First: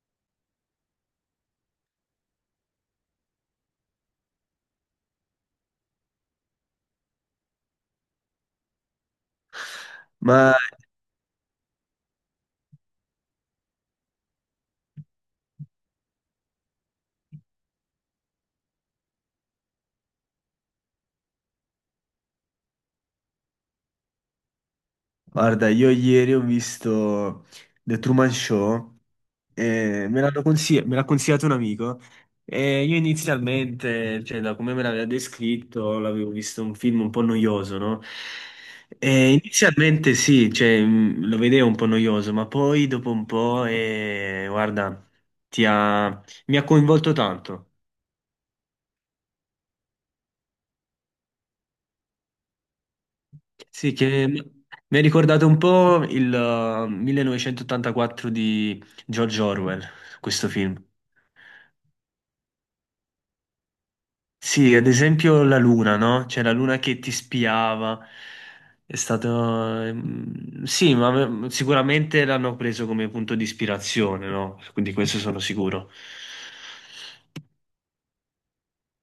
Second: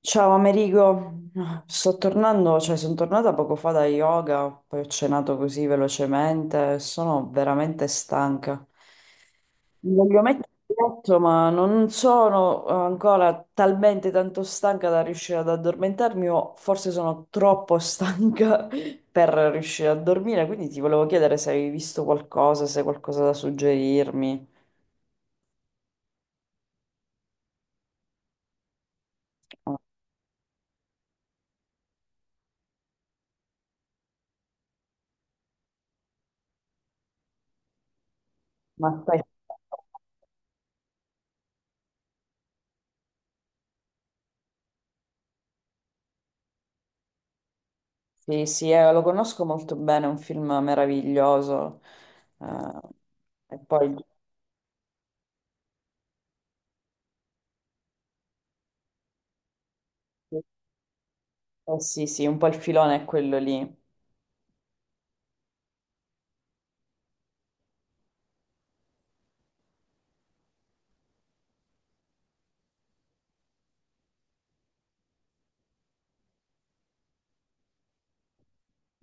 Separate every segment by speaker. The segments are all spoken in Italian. Speaker 1: Ciao Amerigo, sto tornando, cioè sono tornata poco fa da yoga, poi ho cenato così velocemente, sono veramente stanca. Mi voglio mettere
Speaker 2: Ma
Speaker 1: in letto, ma non sono ancora talmente tanto stanca da riuscire ad addormentarmi o forse sono troppo stanca per riuscire a dormire, quindi ti volevo chiedere se avevi visto qualcosa, se hai qualcosa da suggerirmi.
Speaker 2: guarda, io ieri ho visto The Truman Show e me l'ha consigliato un amico. E io inizialmente, cioè da come me l'aveva descritto, l'avevo visto un film un po' noioso, no?
Speaker 1: Ma stai.
Speaker 2: E inizialmente sì, cioè, lo vedevo un po' noioso, ma poi dopo un po', guarda, ti ha- mi ha coinvolto tanto.
Speaker 1: Sì, sì, lo conosco molto bene, è un film meraviglioso. Eh, e poi,
Speaker 2: Sì, che mi ha ricordato un po' il 1984 di George Orwell, questo film.
Speaker 1: sì, sì, un po' il filone è quello lì.
Speaker 2: Sì, ad esempio la luna, no? Cioè la luna che ti spiava. Sì, sicuramente l'hanno preso come punto di ispirazione, no? Quindi questo sono sicuro.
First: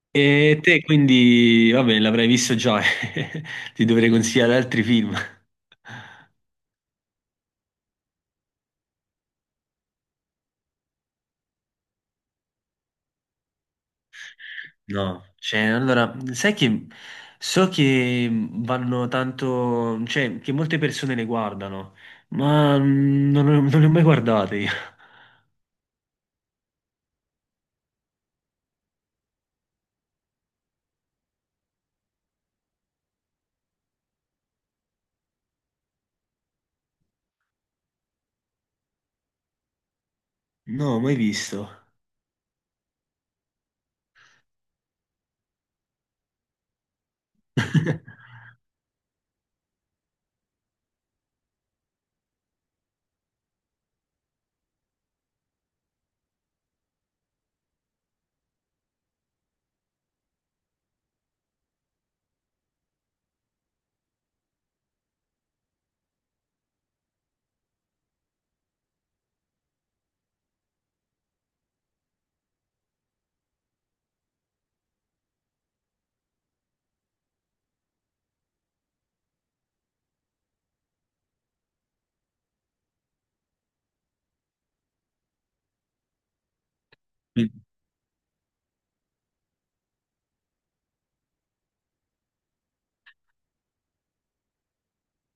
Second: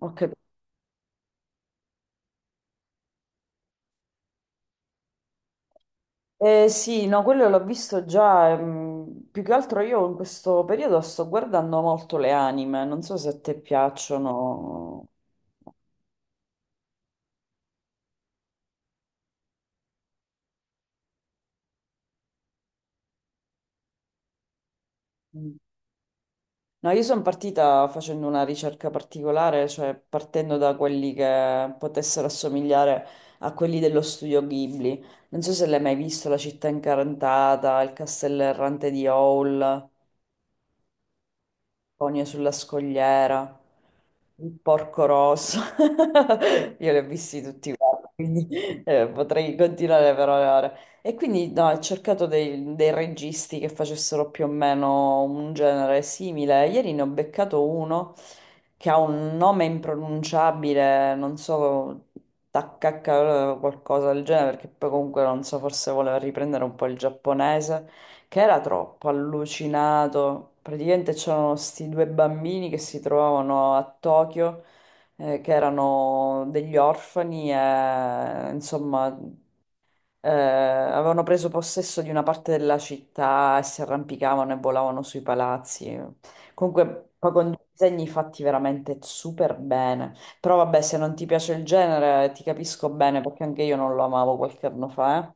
Speaker 1: Ho capito.
Speaker 2: E te quindi, vabbè, l'avrai visto già, ti dovrei consigliare altri film.
Speaker 1: Sì, no, quello l'ho visto già. Più che altro io in questo periodo sto guardando molto le anime, non so se a te piacciono.
Speaker 2: No, cioè, allora, sai che so che vanno tanto, cioè, che molte persone le guardano, ma non le ho mai guardate io.
Speaker 1: No, io sono partita facendo una ricerca particolare, cioè partendo da quelli che potessero assomigliare a quelli dello studio Ghibli. Non so se l'hai mai visto, La città incartata, Il castello errante di Howl.
Speaker 2: No, mai visto.
Speaker 1: Conio sulla scogliera, il porco rosso. Io li ho visti tutti quanti, quindi potrei continuare per ore. E ore. E quindi no, ho cercato dei registi che facessero più o meno un genere simile. Ieri ne ho beccato uno che ha un nome impronunciabile, non so, Takaka qualcosa del genere, perché poi comunque non so, forse voleva riprendere un po' il giapponese che era troppo allucinato. Praticamente c'erano sti due bambini che si trovavano a Tokyo, che erano degli orfani e insomma avevano preso possesso di una parte della città e si arrampicavano e volavano sui palazzi. Comunque, poi con dei disegni fatti veramente super bene. Però vabbè, se non ti piace il genere, ti capisco bene perché anche io non lo amavo qualche anno fa, eh.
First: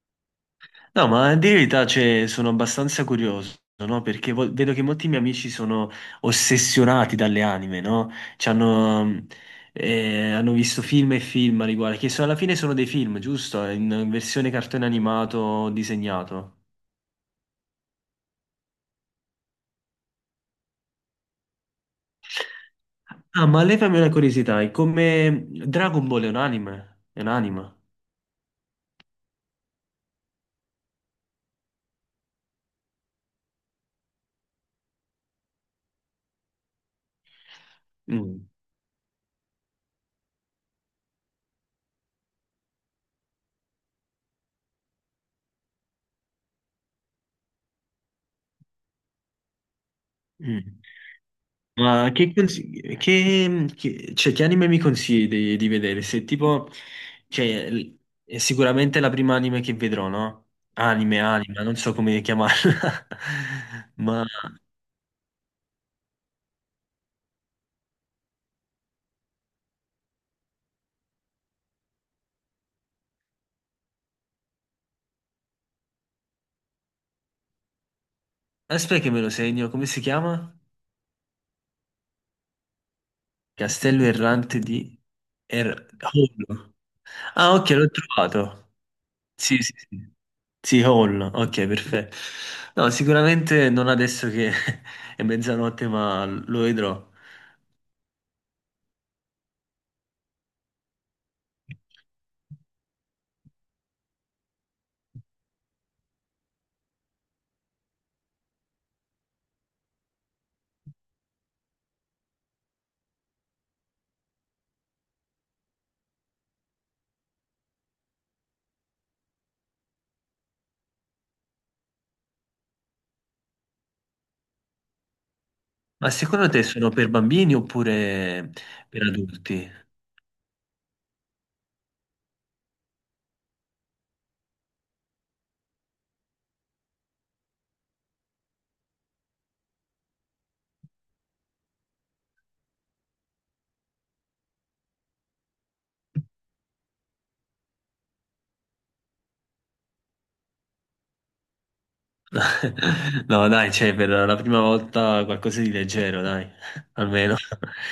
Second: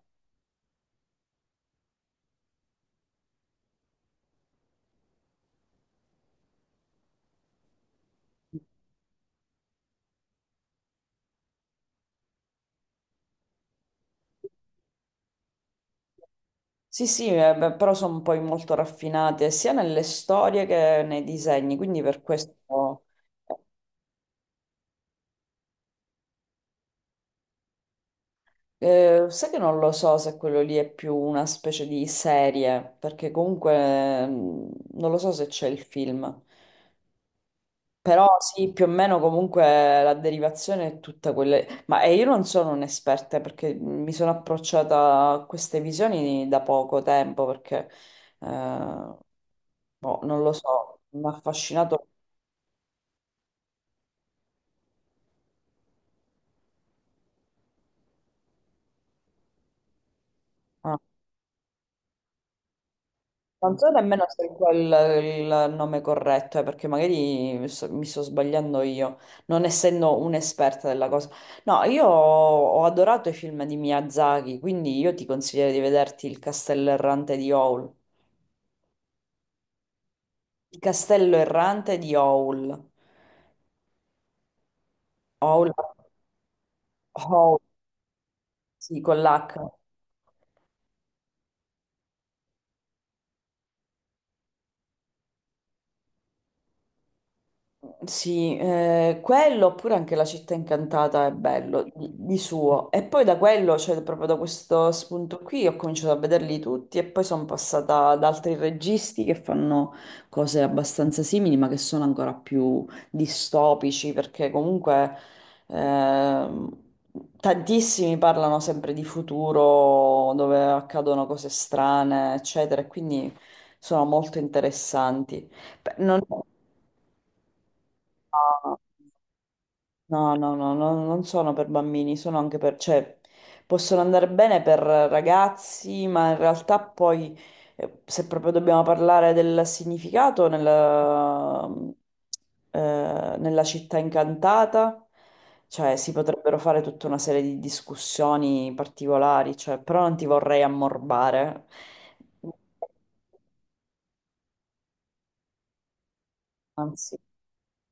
Speaker 2: No, ma a dire la verità, cioè, sono abbastanza curioso, no? Perché vedo che molti miei amici sono ossessionati dalle anime, no? Ci hanno, hanno visto film e film a riguardo, che alla fine sono dei film, giusto? In versione cartone animato o disegnato.
Speaker 1: Sì, sì, beh, però sono poi molto raffinate sia nelle storie che nei disegni, quindi per questo
Speaker 2: Ah, ma levami una curiosità, è come Dragon Ball è un anime? È un anime?
Speaker 1: sai che non lo so se quello lì è più una specie di serie, perché comunque non lo so se c'è il film. Però
Speaker 2: Mm.
Speaker 1: sì, più o meno comunque la derivazione è tutta quella. Ma io non sono un'esperta perché mi sono approcciata a queste visioni da poco tempo, perché eh, boh, non lo
Speaker 2: Mm.
Speaker 1: so, mi ha affascinato.
Speaker 2: Ma che, consigli- che- cioè, che anime mi consigli di vedere? Se tipo, cioè, l- è sicuramente la prima anime che vedrò, no?
Speaker 1: Ah.
Speaker 2: Anime, anima, non so come chiamarla.
Speaker 1: Non so
Speaker 2: Ma
Speaker 1: nemmeno se è quel il nome corretto, perché magari mi sto sbagliando io, non essendo un'esperta della cosa. No, io ho adorato i film di Miyazaki, quindi io ti consiglio di vederti Il Castello Errante di Howl.
Speaker 2: aspetta che me lo segno, come si chiama?
Speaker 1: Il Castello Errante di Howl.
Speaker 2: Castello errante di
Speaker 1: Howl,
Speaker 2: Hollow. Ah,
Speaker 1: Howl,
Speaker 2: ok, l'ho trovato.
Speaker 1: sì, con l'H.
Speaker 2: Sì, sì, sì. Sì, Hall, ok, perfetto. No, sicuramente non adesso che è mezzanotte, ma lo vedrò.
Speaker 1: Sì, quello oppure anche La città incantata è bello di suo. E poi da quello, cioè proprio da questo spunto qui, ho cominciato a vederli tutti e poi sono passata ad altri registi che fanno cose abbastanza simili, ma che sono ancora più distopici, perché comunque ehm, tantissimi parlano sempre di futuro, dove accadono cose strane, eccetera, e quindi sono molto interessanti. Beh,
Speaker 2: Ma
Speaker 1: non.
Speaker 2: secondo te sono per bambini oppure per adulti?
Speaker 1: No, no, no, no, non sono per bambini, sono anche per, cioè, possono andare bene per ragazzi, ma in realtà poi, se proprio dobbiamo parlare del significato, nella, nella città incantata, cioè, si potrebbero fare tutta una serie di discussioni particolari, cioè, però non ti vorrei ammorbare.
Speaker 2: No, dai, cioè, per la prima volta qualcosa di leggero, dai,
Speaker 1: Anzi,
Speaker 2: almeno.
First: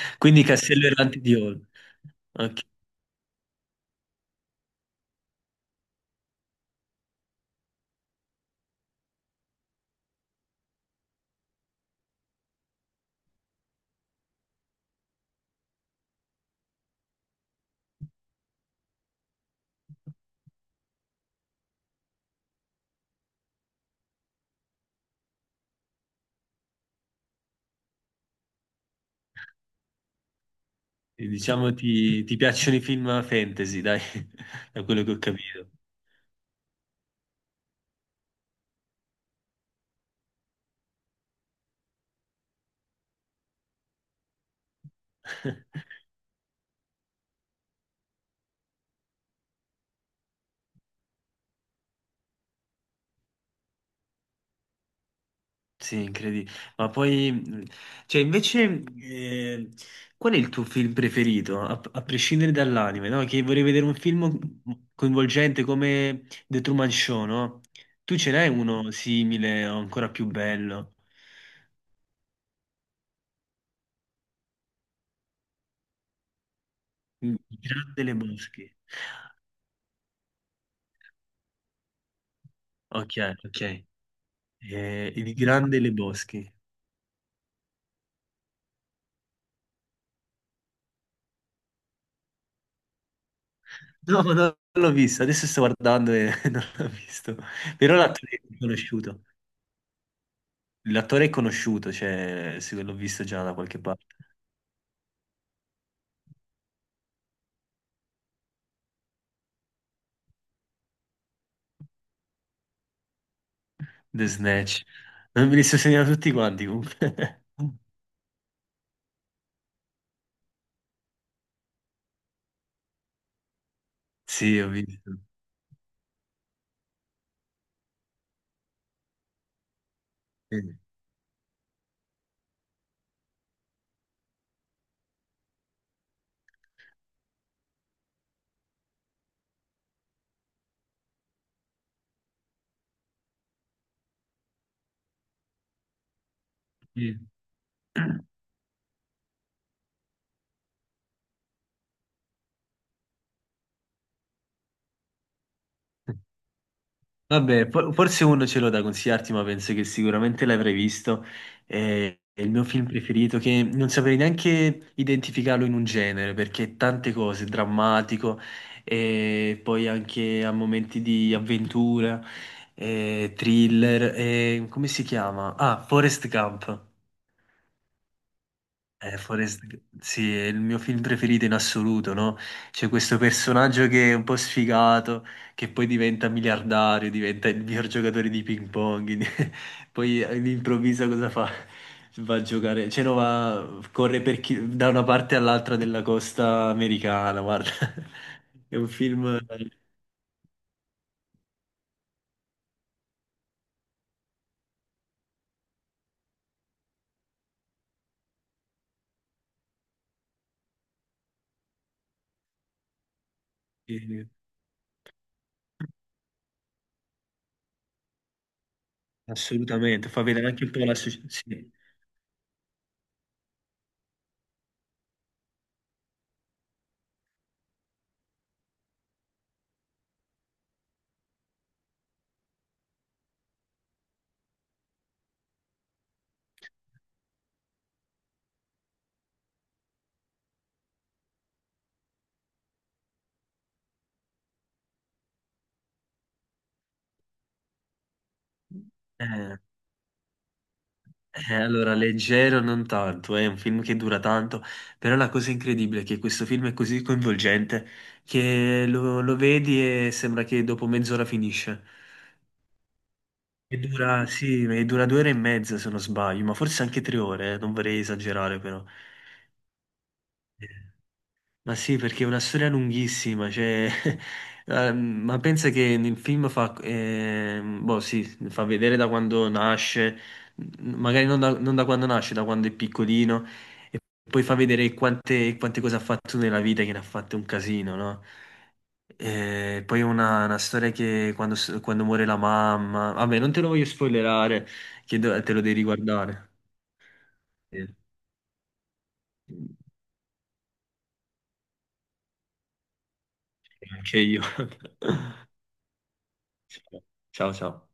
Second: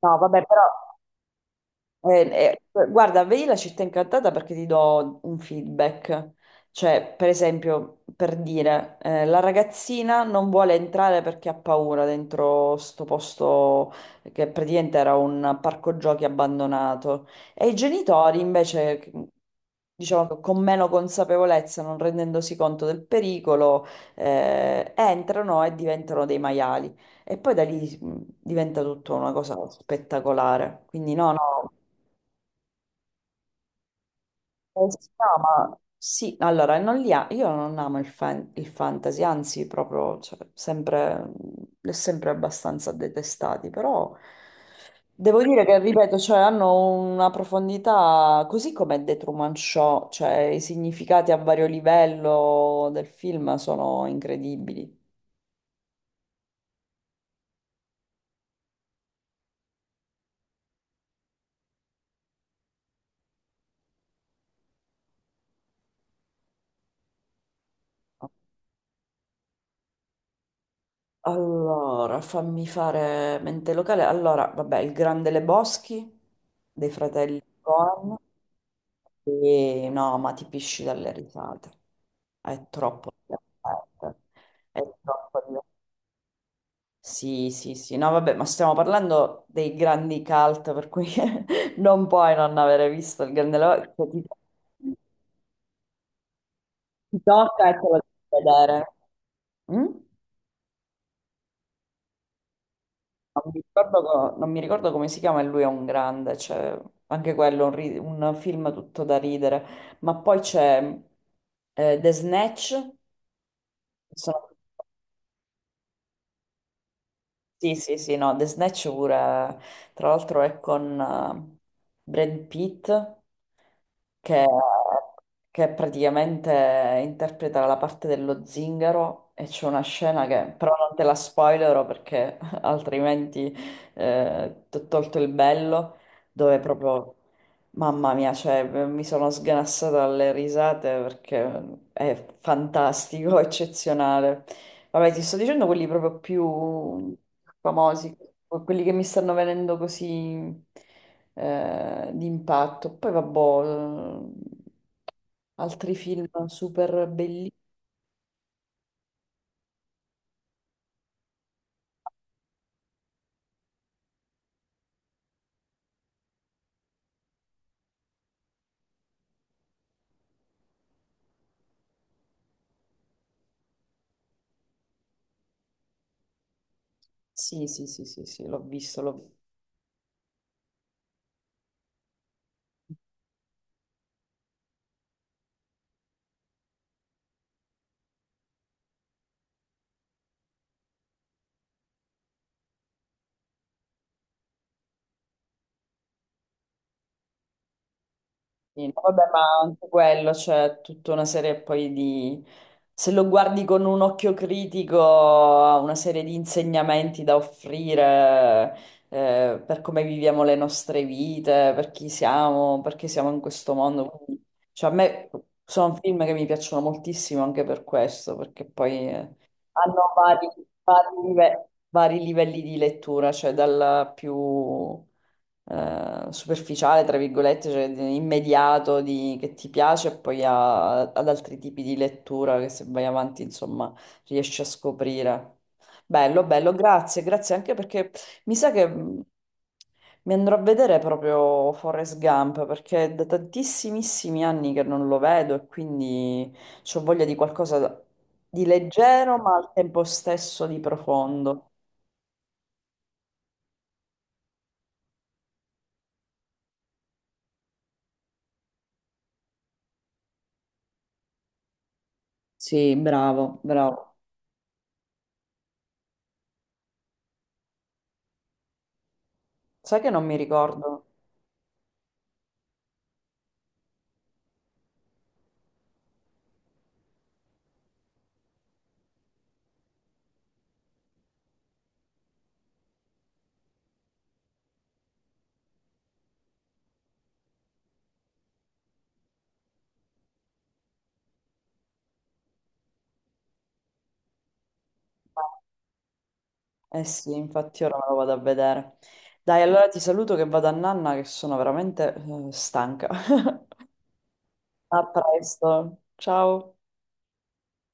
Speaker 1: no,
Speaker 2: Quindi
Speaker 1: vabbè, però.
Speaker 2: Castello Errante di Hall.
Speaker 1: Eh,
Speaker 2: Ok,
Speaker 1: Guarda, vedi la città incantata perché ti do un feedback. Cioè, per esempio, per dire, la ragazzina non vuole entrare perché ha paura dentro sto posto che praticamente era un parco giochi abbandonato. E i genitori invece, diciamo, che con meno consapevolezza, non rendendosi conto del pericolo, entrano e diventano dei maiali. E poi da lì diventa tutto una cosa spettacolare. Quindi no, no.
Speaker 2: diciamo ti piacciono i film fantasy, dai, da
Speaker 1: Come
Speaker 2: quello
Speaker 1: si
Speaker 2: che ho capito.
Speaker 1: chiama? Sì, allora, non li ha- io non amo il fantasy, anzi, proprio, cioè, sempre, l'ho sempre abbastanza detestati, però devo dire che, ripeto, cioè, hanno una profondità, così come The Truman Show, cioè, i significati a vario livello del film sono incredibili.
Speaker 2: Sì, incredibile. Ma poi, cioè, invece, qual è il tuo film preferito? A prescindere dall'anime, no? Che vorrei vedere un film coinvolgente come The Truman Show, no? Tu ce n'hai uno simile o ancora più bello?
Speaker 1: Allora, fammi fare mente locale. Allora, vabbè, il Grande Lebowski dei
Speaker 2: Il
Speaker 1: fratelli
Speaker 2: Grande
Speaker 1: Coen.
Speaker 2: Lebowski.
Speaker 1: Sì, no, ma ti pisci dalle risate. È troppo
Speaker 2: Ok, ok.
Speaker 1: divertente. È
Speaker 2: Il
Speaker 1: troppo divertente.
Speaker 2: Grande Lebowski.
Speaker 1: Sì, sì, sì. No, vabbè, ma stiamo parlando dei grandi cult, per cui non puoi non avere visto il Grande Leva. Cioè,
Speaker 2: No,
Speaker 1: ti,
Speaker 2: no, non l'ho visto. Adesso sto guardando e non l'ho
Speaker 1: ti
Speaker 2: visto.
Speaker 1: tocca e te
Speaker 2: Però
Speaker 1: lo devi
Speaker 2: l'attore è
Speaker 1: vedere.
Speaker 2: conosciuto.
Speaker 1: Mm?
Speaker 2: L'attore è conosciuto, cioè, sì, l'ho visto già
Speaker 1: Non
Speaker 2: da
Speaker 1: mi
Speaker 2: qualche
Speaker 1: ricordo,
Speaker 2: parte.
Speaker 1: non mi ricordo come si chiama, e lui è un grande, cioè, anche quello, un film tutto da ridere. Ma poi c'è The Snatch, che
Speaker 2: The
Speaker 1: sono.
Speaker 2: Snatch. Non me li sto segnando tutti quanti comunque.
Speaker 1: Sì, sì, sì, no, The Snatch pure, tra l'altro è con Brad Pitt che,
Speaker 2: Sì, ho visto.
Speaker 1: che praticamente interpreta la parte dello zingaro e c'è una scena che però
Speaker 2: Sì.
Speaker 1: non te la spoilerò perché altrimenti ti ho tolto il bello, dove proprio, mamma mia, cioè, mi sono sganassata dalle risate perché è fantastico, eccezionale. Vabbè, ti sto dicendo quelli proprio più
Speaker 2: Sì.
Speaker 1: famosi, quelli che mi stanno venendo così di impatto. Poi vabbè, altri film super bellissimi.
Speaker 2: Vabbè, forse uno ce l'ho da consigliarti, ma penso che sicuramente l'avrai visto. È il mio film preferito, che non saprei neanche identificarlo in un genere, perché è tante cose, è drammatico, e poi anche a momenti di avventura, e thriller, e come si chiama? Ah, Forest Gump.
Speaker 1: Sì, sì, sì, sì, sì, l'ho visto, l'ho
Speaker 2: Sì, è il mio film preferito in assoluto, no? C'è questo personaggio che è un po' sfigato, che poi diventa miliardario, diventa il miglior giocatore di ping pong. Poi all'improvviso cosa fa? Va a giocare, cioè no, va, corre da una parte all'altra della costa americana, guarda. È un
Speaker 1: visto.
Speaker 2: film
Speaker 1: Vabbè, ma anche quello, c'è tutta una serie poi di se lo guardi con un occhio critico, ha una serie di insegnamenti da offrire, per come viviamo le nostre vite, per chi siamo, perché siamo in questo mondo.
Speaker 2: che
Speaker 1: Quindi, cioè, a me sono film che mi piacciono moltissimo anche per questo, perché poi
Speaker 2: assolutamente
Speaker 1: hanno
Speaker 2: fa vedere
Speaker 1: vari,
Speaker 2: anche un po' la
Speaker 1: vari live- vari livelli di lettura, cioè dal più superficiale, tra virgolette, cioè immediato che ti piace, e poi ad altri tipi di lettura che se vai avanti, insomma, riesci a scoprire. Bello, bello, grazie, grazie anche perché mi sa che mi andrò a vedere proprio Forrest Gump perché è da tantissimissimi anni che non lo vedo e quindi ho voglia di qualcosa di leggero ma
Speaker 2: società.
Speaker 1: al tempo stesso di profondo.
Speaker 2: Allora, leggero non tanto, è un film che dura tanto, però la cosa incredibile è che questo film è così coinvolgente che lo vedi e sembra che dopo mezz'ora finisce.
Speaker 1: Sì, bravo,
Speaker 2: E
Speaker 1: bravo.
Speaker 2: dura, sì, e dura 2 ore e mezza se non sbaglio, ma forse anche 3 ore, non vorrei esagerare però.
Speaker 1: Sai che non mi
Speaker 2: Eh.
Speaker 1: ricordo?
Speaker 2: Ma sì, perché è una storia lunghissima, cioè, ma pensa che nel film fa, boh, sì, fa vedere da quando nasce, m- magari non da, non da quando nasce, da quando è piccolino, e poi fa vedere quante cose ha fatto nella vita, che ne ha fatte un casino, no? E poi è una storia che quando muore la mamma, vabbè, non te lo voglio spoilerare, che te lo devi riguardare.
Speaker 1: Eh sì, infatti
Speaker 2: Eh,
Speaker 1: ora me lo vado a vedere. Dai, allora ti saluto che vado a nanna che sono veramente stanca.
Speaker 2: Anche io.
Speaker 1: A presto. Ciao.
Speaker 2: Ciao, ciao.